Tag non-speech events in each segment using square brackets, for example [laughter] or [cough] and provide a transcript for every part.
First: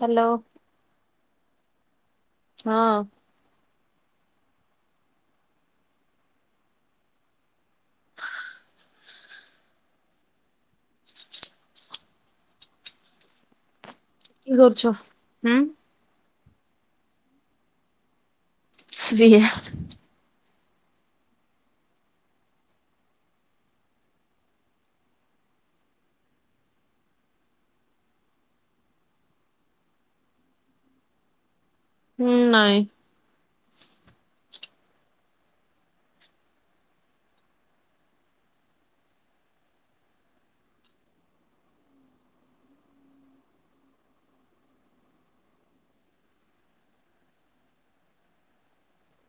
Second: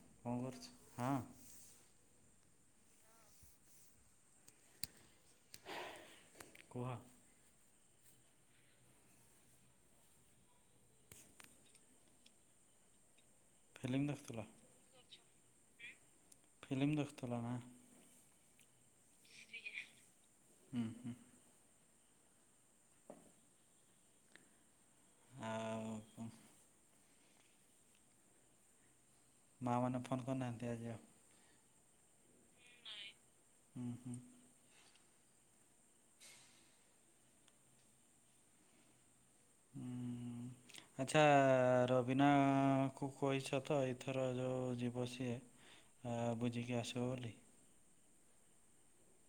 Hello କଣ କରୁଛ ହଁ। ହଁ। କୁହ। ଫିଲ୍ମ ଦେଖୁଥିଲ କି କରୁଛ? ହୁଁ ହୁ ଫିଲ୍ମ ଦେଖୁଥିଲା ନା। ଶ୍ରୀ [unintelligible] ହୁଁ ହୁଁ। ଆଉ କଣ। ମାଆ ମାନେ ଫୋନ୍ କରିୁନାହାଁନ୍ତି ଆଜି ଆଉ। ହୁଁ ନାଇଁ। ହୁଁ ହୁଁ। ହୁଁ। ଆଚ୍ଛା ରବିନା କୁ କହିଛ ତ ଏଇଥର ଯୋଉ ଯିବ ସିଏ। ଆ ବୁଝିକି ଆସିବ ବୋଲି।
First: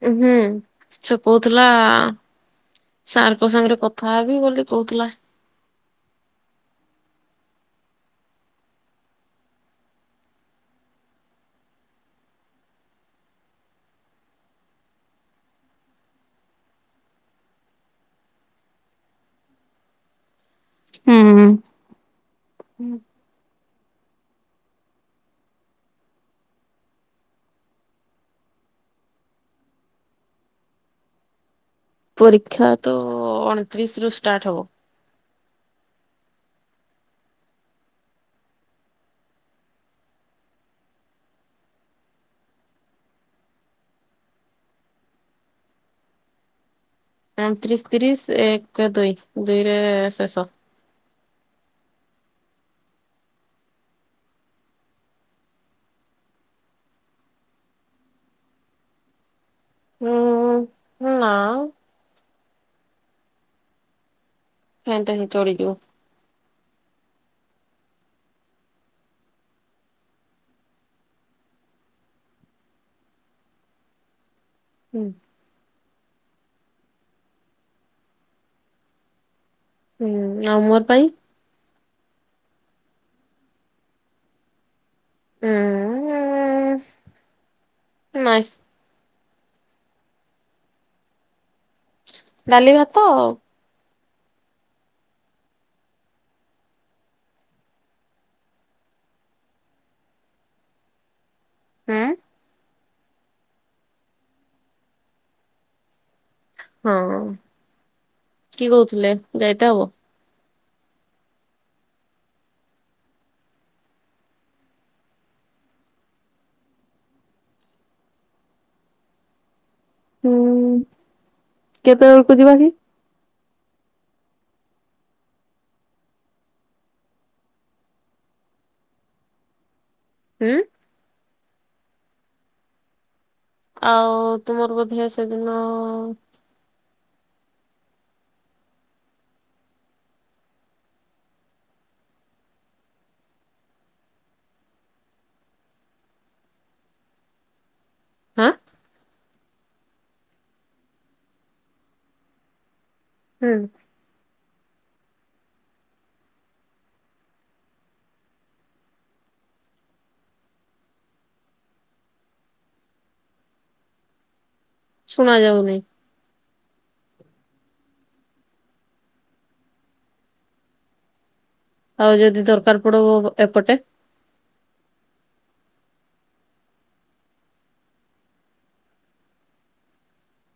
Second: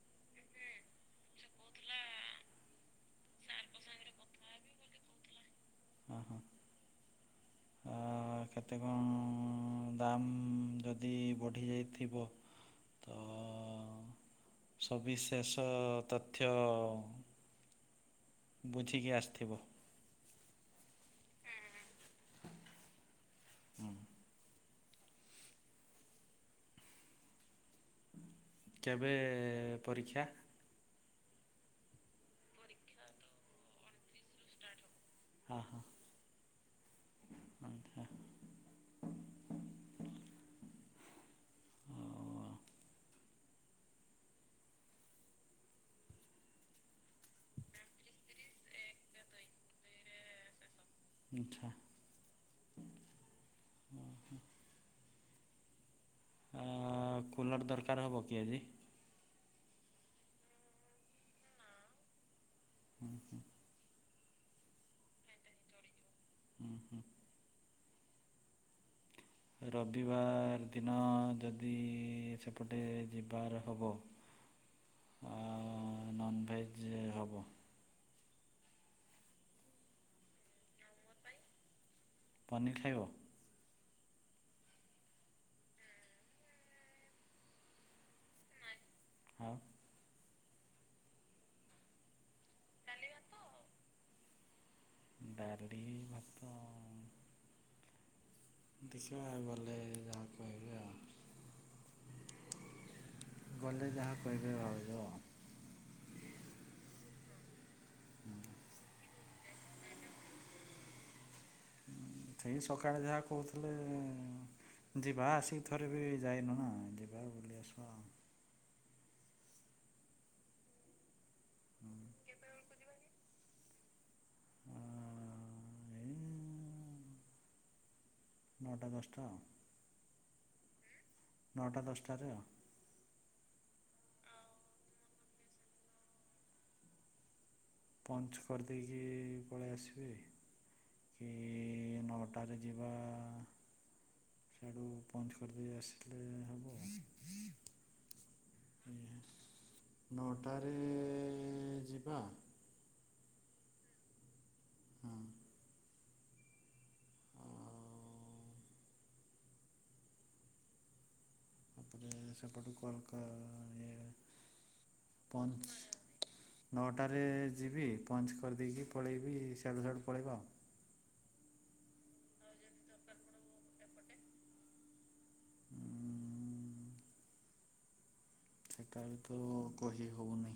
ଉହୁଁ ସେ କହୁଥିଲା। ସାରକ ସାଙ୍ଗରେ କଥା ହେବି ବୋଲି କହୁଥିଲା। ଓହୋ ଅ କେତେ କଣ ଦାମ୍ ଯଦି ବଢ଼ିଯାଇଥିବ। ତ ସବିଶେଷ ତଥ୍ୟ ବୁଝିକି ଆସିଥିବ। ହୁଁ ହୁଁ। କେବେ ପରୀକ୍ଷା? ପରୀକ୍ଷା ତ ଅଣତିରିଶ ରୁ ଷ୍ଟାର୍ଟ ହବ। ଓହୋ। [unintelligible] [unintelligible] ଅତିରିଶ ତିରିଶ ଏକ ଦୁଇ ଦୁଇରେ ଶେଷ। ଆଚ୍ଛା। ହୁଁ। ହଁ କୁଲର୍ ଦରକାର ହେବ କି ଆଜି? ହୁଁ ନା ହୁଁ, ହୁଁ। ସେତାହିଁ ଚଳିଯିବ। ଉହୁଁ। ରବିବାର ଦିନ ଯଦି ସେପଟେ ଯିବାର ହେବ ହୁଁ। ଆଁ ନନଭେଜ୍ ହେବ। ହୁଁ ଆଉ ମୋର ପାଇଁ? ପନିର୍ ଖାଇବ? ଉଁ, ଉଁ ନାଇଁ। ଆଉ। ଡାଲି ଭାତ ଆଉ। ଡାଲି, ଭାତ। ଦେଖିବା ଗଲେ ଗାଁକୁ ଆଇଲେ। ହୁଁ। ଗଲେ ଯାହା କହିବେ ଭାଉଜ। ହଁ। କିଏ କହୁଥିଲେ [unintelligible] ଇତେ ହବ। ସେଇ ସକାଳେ ଯାହା କହୁଥିଲେ ଯିବା ଆସିକି ଥରେ ବି ଯାଇନୁ ନା ଯିବା ବୁଲି ଆସିବା। ହୁଁ। କେତେବେଳକୁ ଯିବା କି? ଅଁ- ଅ- ଅ ଏଇ ନଅଟା ଦଶଟା ଆଉ। ହୁଁ। ନଅଟା ଦଶଟାରେ ଆଉ। ଆଉ ତୁମର ବୋଧେ ସେଦିନ ପଞ୍ଚ୍ କରିଦେଇକି ପଳେଇ ଆସିବି। କି ନଅଟାରେ ଯିବା। ସାଡ଼ୁ ପଞ୍ଚ କରିଦେଇ ଆସିଲେ ହବ। ହାଁ। ଆଜ୍ଞା। ନଅଟାରେ ଯିବା ହୁଁ। ହଁ। ତାପରେ ସେପଟୁ କଲକା ଏ ଶୁଣା ଯାଉନି ପଞ୍ଚ। ନଅଟାରେ ଯିବି ପଞ୍ଚ୍ କରିଦେଇକି ପଳେଇବି ସେଆଡ଼ୁ ସାଆଡ଼ୁ ପଳେଇବା ଆଉ। ଆଉ ଯଦି ଦରକାର ପଡିବ ଏପଟେ? ହୁଁ, ଉଁ, ଉଁ। ସେଇଟା ବି ତ କହି ହେଉନି।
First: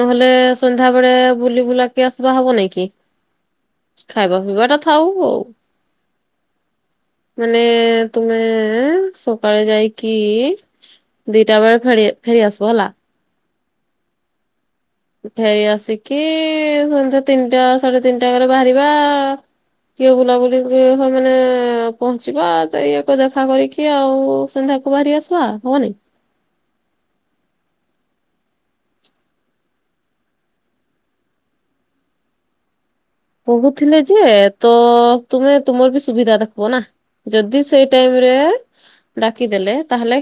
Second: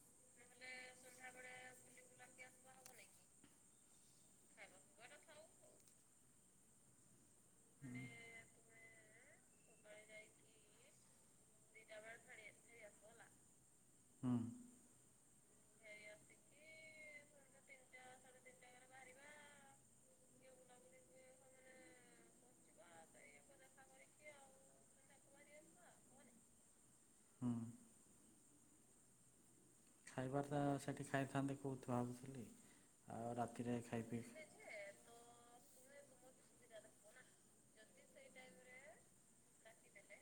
ନହେଲେ ସନ୍ଧ୍ୟା ବେଳେ ବୁଲି ବୁଲାକି ଆସିବା ହବ ନାଇ କି? ଖାଇବା ପିଇବା ଟା ଥାଉ। ଆଉ ମାନେ ତୁମେ ସକାଳେ ଯାଇକି ଦିଟା ବେଳେ ଫେରି ଫେରି ଆସିବ ହେଲା। ହଁ। ଫେରି ଆସିକି ସନ୍ ତିନିଟା ସାଢେ ତିନିଟା ଘରେ ବାହାରିବା କିଏ ବୁଲାବୁଲି ମାନେ ପହଞ୍ଚିବା ତ ଇଏକୁ ଦେଖା କରିକି ଆଉ। ସନ୍ଧ୍ୟାକୁ ବାହାରି ଆସିବା ହବ ନେଇ? ହୁଁ ଖାଇବାର ତ ସେଠି ଖାଇଥାନ୍ତେ କୋଉଠୁ ଭାବୁଥିଲି ଆଉ ରାତିରେ କହୁଥିଲେ ଖାଇ ଯେ ପିଇ ତ ତୁମେ ତୁମର ବି ସୁବିଧା ଦେଖବ ନା ଯଦି ସେଇ ଟାଇମରେ ଡାକିଦେଲେ ତାହେଲେ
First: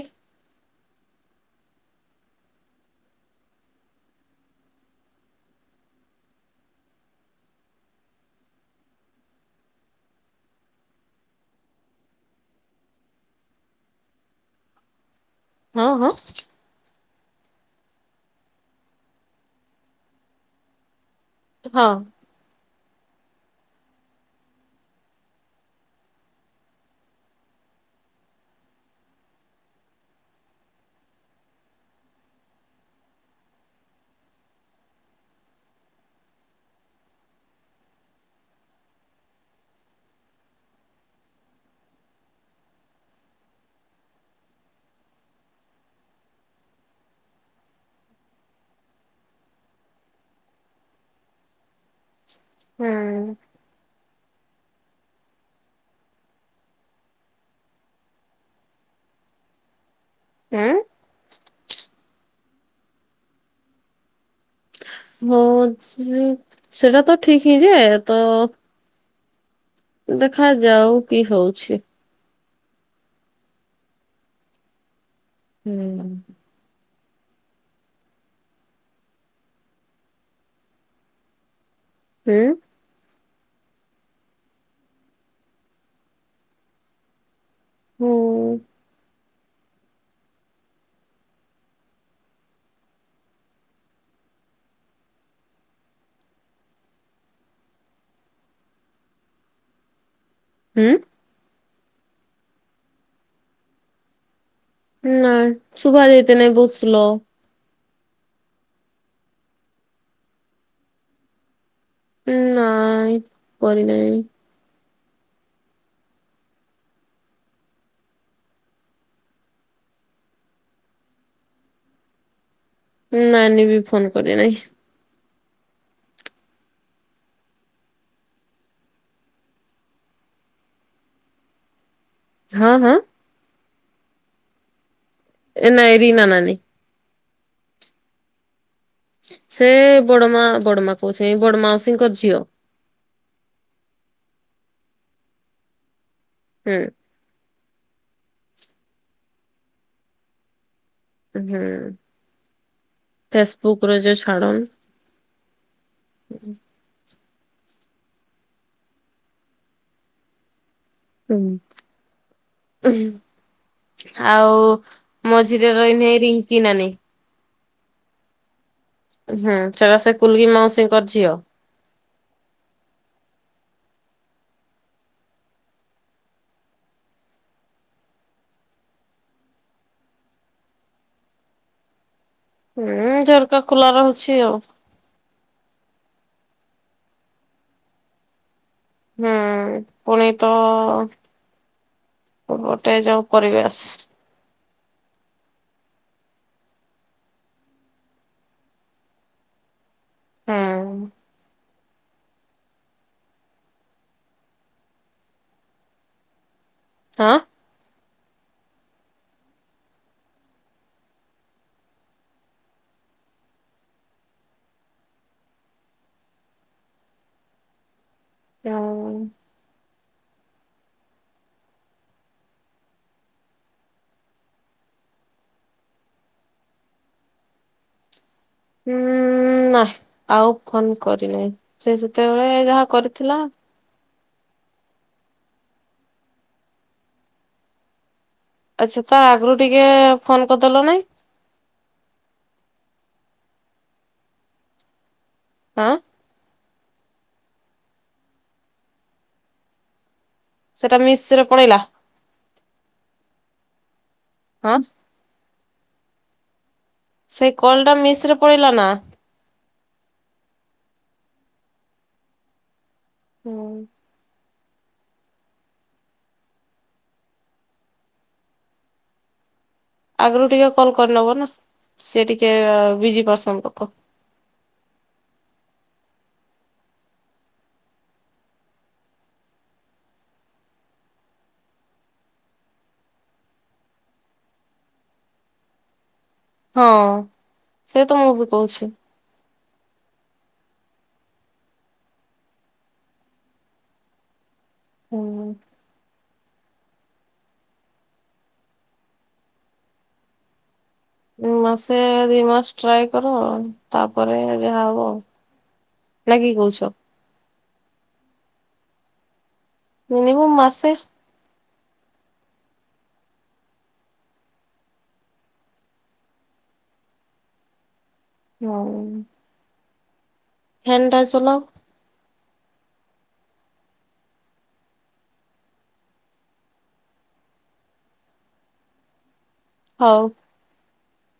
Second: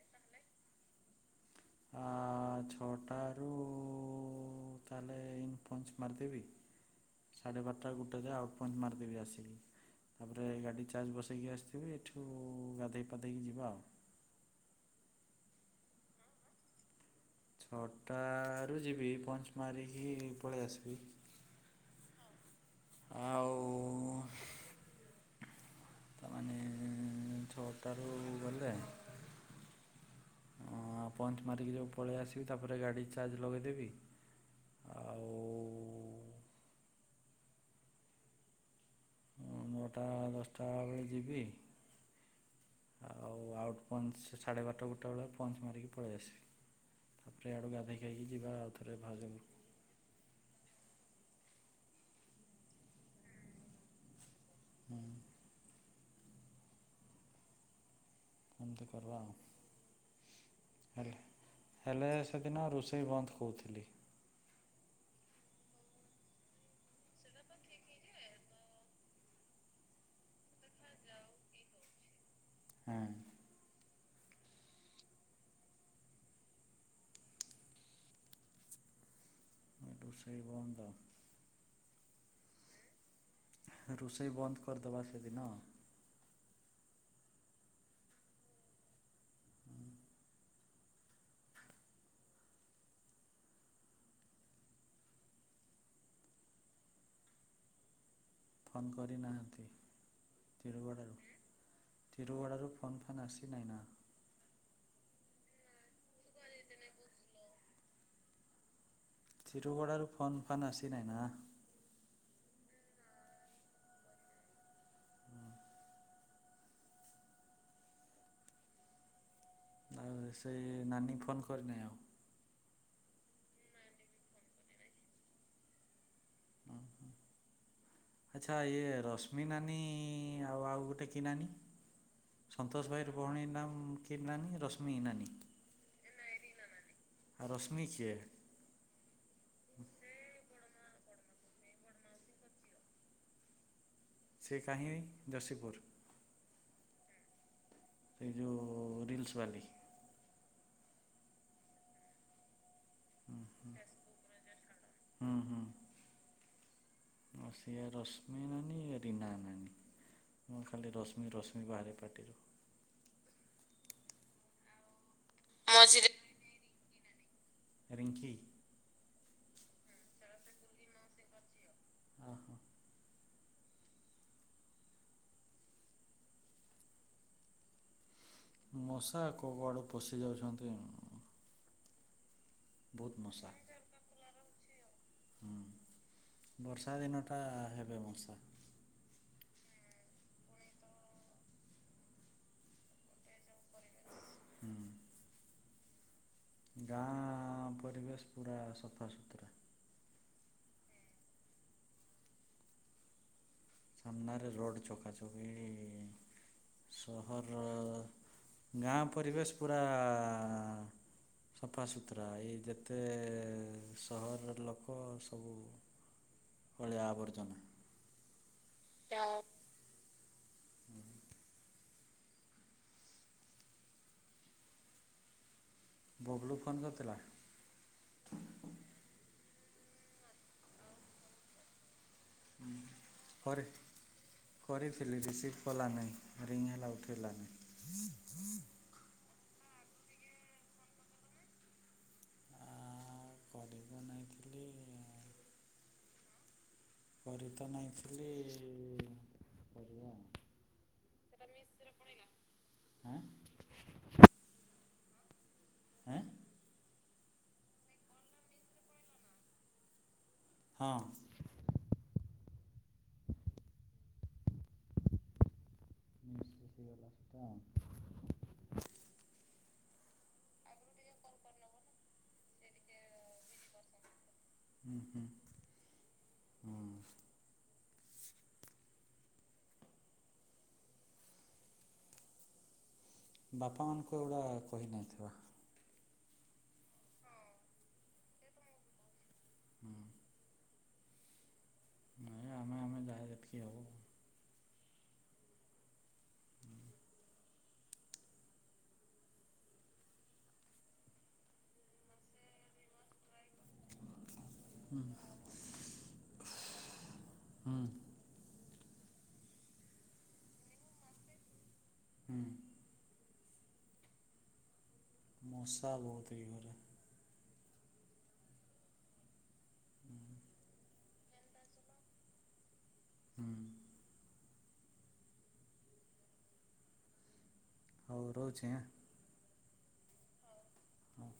ଆ ଛଅଟାରୁ ତାହେଲେ ଇନ୍ ପଞ୍ଚ୍ ମାରଦେବି। ସାଢ଼େ ବାରଟା ଗୋଟେ ଯାଏ ଆଉଟ୍ ପଞ୍ଚ୍ ମାରଦେବି ଆସିକି। ତାପରେ ଗାଡ଼ି ଚାର୍ଜ ବସେଇକି ଆସିଥିବି ଏଠୁ ଗାଧୋଇ ପାଧେଇକି ଯିବା ଆଉ। ହଁ ହଁ। ଛଅଟାରୁ ଯିବି ପଞ୍ଚ୍ ମାରିକି ପଳେଇ ଆସିବି। ହଁ। ଆଉ ତାମାନେ ଛଅଟାରୁ ଗଲେ ଅଁ ପଞ୍ଚ ମାରିକି ଯଉ ପଳେଇ ଆସିବି ତାପରେ ଗାଡ଼ି ଚାର୍ଜ ଲଗେଇଦେବି। ଆଉ ଉଁ ନଅଟା ଦଶଟା ବେଳେ ଯିବି। ଆଉ ଆଉଟ୍ ପଞ୍ଚ୍ ସାଢ଼େ ବାରଟା ଗୋଟା ବେଳେ ପଞ୍ଚ ମାରିକି ପଳେଇ ଆସ୍ ତାପରେ ୟାଡ଼ୁ ଗାଧୋଇ ଖାଇକି ଯିବା ଆଉ ଥରେ ଭାଉଜ ହୁଁ। ହୁଁ। ଏମତି କରବା ଆଉ। ଉଁ? ହେଲେ ହେଲେ ସେ ଦିନ ରୋଷେଇ ବନ୍ଦ କୋଉଥିଲି। ହଁ ଯେ ସେଟା ତ ଠିକ୍ ହିଁ ଯେ ତ ଦେଖାଯାଉ କି ହଉଛି। ହୁଁ। ହୁଁ। ଉଁ ରୋଷେଇ ବନ୍ଦ। ହୁଁ? ରୋଷେଇ ବନ୍ଦ କରିଦବା ସେଦିନ। ହୁଁ। ଉଁ ଫୋନ୍ କରିନାହାଁନ୍ତି ହୁଁ ତିରୁଗଡ଼ାରୁ? ତିରୁଗଡ଼ାରୁ ଫୋନ୍ ଫାନ୍ ଆସି ନାଇଁ ନା? ନାଁ ଶୁଭାଯାଇତେ ନାଇଁ ବହୁତ ସ୍ଲ। ଚିରୁଗଡାରୁ ଫୋନ ଫାନ ଆସି ନାଇଁ ନା? ଉଁ ନାଇଁ କରି ନାଇଁ। ଉଁ। ଆଉ ସେଇ ନାନୀ ଫୋନ୍ କରିନାଇ ଆଉ? ଉଁ ନାନୀ ବି ଫୋନ୍ କରିନାଇଁ। ଅଁ ହଁ। ଆଚ୍ଛା ଇଏ ରଶ୍ମି ନାନୀ ଆଉ ଆଉ ଗୋଟେ କି ନାନୀ? ହଁ ସନ୍ତୋଷ ହଁ ଭାଇର ଭଉଣୀ ନାମ କି ନାନୀ ରଶ୍ମି ନାନୀ। ଏ ନାଁଇ ରିନା ନାନୀ। ଆଉ ରଶ୍ମି କିଏ? ସେ ବଡ଼ମା ବଡ଼ମା କହୁଛେଁ ଏଇ ବଡ଼ ମାଉସୀଙ୍କ ଝିଅ। ସେ କାହିଁ ଯଶୀପୁର୍? ହୁଁ। ଏ ଯୋଉ ରିଲ୍ସ୍ ବାଲି। ଉଁ ହୁଁ। ଫେସବୁକ୍ ର ଯଉ ଛଡ଼ନ୍ ହୁଁ ହୁଁ। ଅଁ ସିଏ ରଶ୍ମି ନାନୀ ଏ ରୀନା ନାନୀ ମୁଁ ଖାଲି ର ଶ୍ମି ରଶ୍ମି ବାହାରେ ପାଟିରୁ। ଉହୁଁ ଆଉ ମଝିରେ ରହିନେ ଏ ରିଙ୍କି ନାନୀ। ରିଙ୍କି? ହୁଁ ଚାଲ ସେ କୁଲି ମାଉସୀଙ୍କ ଝିଅ। ଅହ। ମଶା କୋଉଆଡୁ ପଶି ଯାଉଛନ୍ତି। ବହୁତ ହୁଁ ମଶା ଝରକା ଖୋଲା ରହୁଛି ଆଉ। ହୁଁ ବର୍ଷା ଦିନଟା ହେବେ ମଶା। ହୁଁ ପୁଣି ତ ଓ ଗୋଟେ ଯୋଉ ପରିବେଶ୍। ହୁଁ। ଗାଁ ପରିବେଶ୍ ପୁରା ସଫା ସୁୁତୁରା। ହୁଁ। ସାମ୍ନାରେ ରୋଡ଼ ଚକା ଚକ୍ଏ ହଁ ସହର। ଗାଁ ପରିବେଶ୍ ପୁରା। ସଫାସୁତୁରା ଏଇ ଯେତେ ସହରର ଲୋକ ସବୁ। ଅଳିଆ ଆବର୍ଜନା। ହୁଁ ଟ୍ୟାସ୍କ। ହୁଁ। ବବଲୁ ଫୋନ୍ କରଥିଲା? ହୁଁ ନା ଆଉ ଫୋନ୍ କରିିନାଇଁ ସେ ସେତେବେଳେ ଯାହା କରିଥିଲା। କରି କରିଥିଲି ରିସିଭ୍ କଲାନାହିଁ ରିଙ୍ଗ୍ ହେଲା ଉଠେଇଲାନି। ଆଚ୍ଛା ତା ଆଗୁରୁ ଟିକେ ଫୋନ୍ କରଦେଲ ନାହିଁ? ମୁଁ କରିତ ନାଇଁଥିଲି ଆଉ। ଆଁ। କରି ତ ନାଇଁଥିଲି କରିବା ଆଉ। ସେଟା ମିସ୍ ରେ ପଳେଇଲା? ହୁଁ। ହଁ। ଏଁ। ସେଇ କଲ୍ ଟା ମିସ୍ ରେ ପଳେଇଲା ନା? ହଁ। ହୁଁ। ମିସ୍ ହେଇଗଲା ସେଟା। ଆଗୁରୁ ଟିକେ କଲ୍ କରିନବ ନା ସିଏ ଟିକେ ବିଜି ପର୍ସନ ଲୋକ। ହୁଁ ହୁଁ ହୁଁ। ବାପା ମାଙ୍କୁ ଏଗୁଡ଼ା କହି ନାଇଥିବା। ହଁ ସେ ତ ମୁଁ ବି କହୁଛି। ହୁଁ। ନାଇଁ ଆମେ ଆମେ ଯାହା ଯେତିକି ହବ। ହୁଁ ଉଁ ମାସେ ଦି ମାସ ଟ୍ରାଏ କର ଆଉ ତାପରେ ଯାହା ହୁଁ ହବ, ନା କି କହୁଛ? ହୁଁ ମିନିମମ୍ ମାସେ। ହୁଁ ମଶା ବହୁତ୍ ଏଇ ଘରେ। ହଉ ହୁଁ ଫ୍ୟାନ୍ ଟା ଚଲାଅ। ହୁଁ ହଉ ରହୁଛି ଆଁ? ହଉ। ହଁ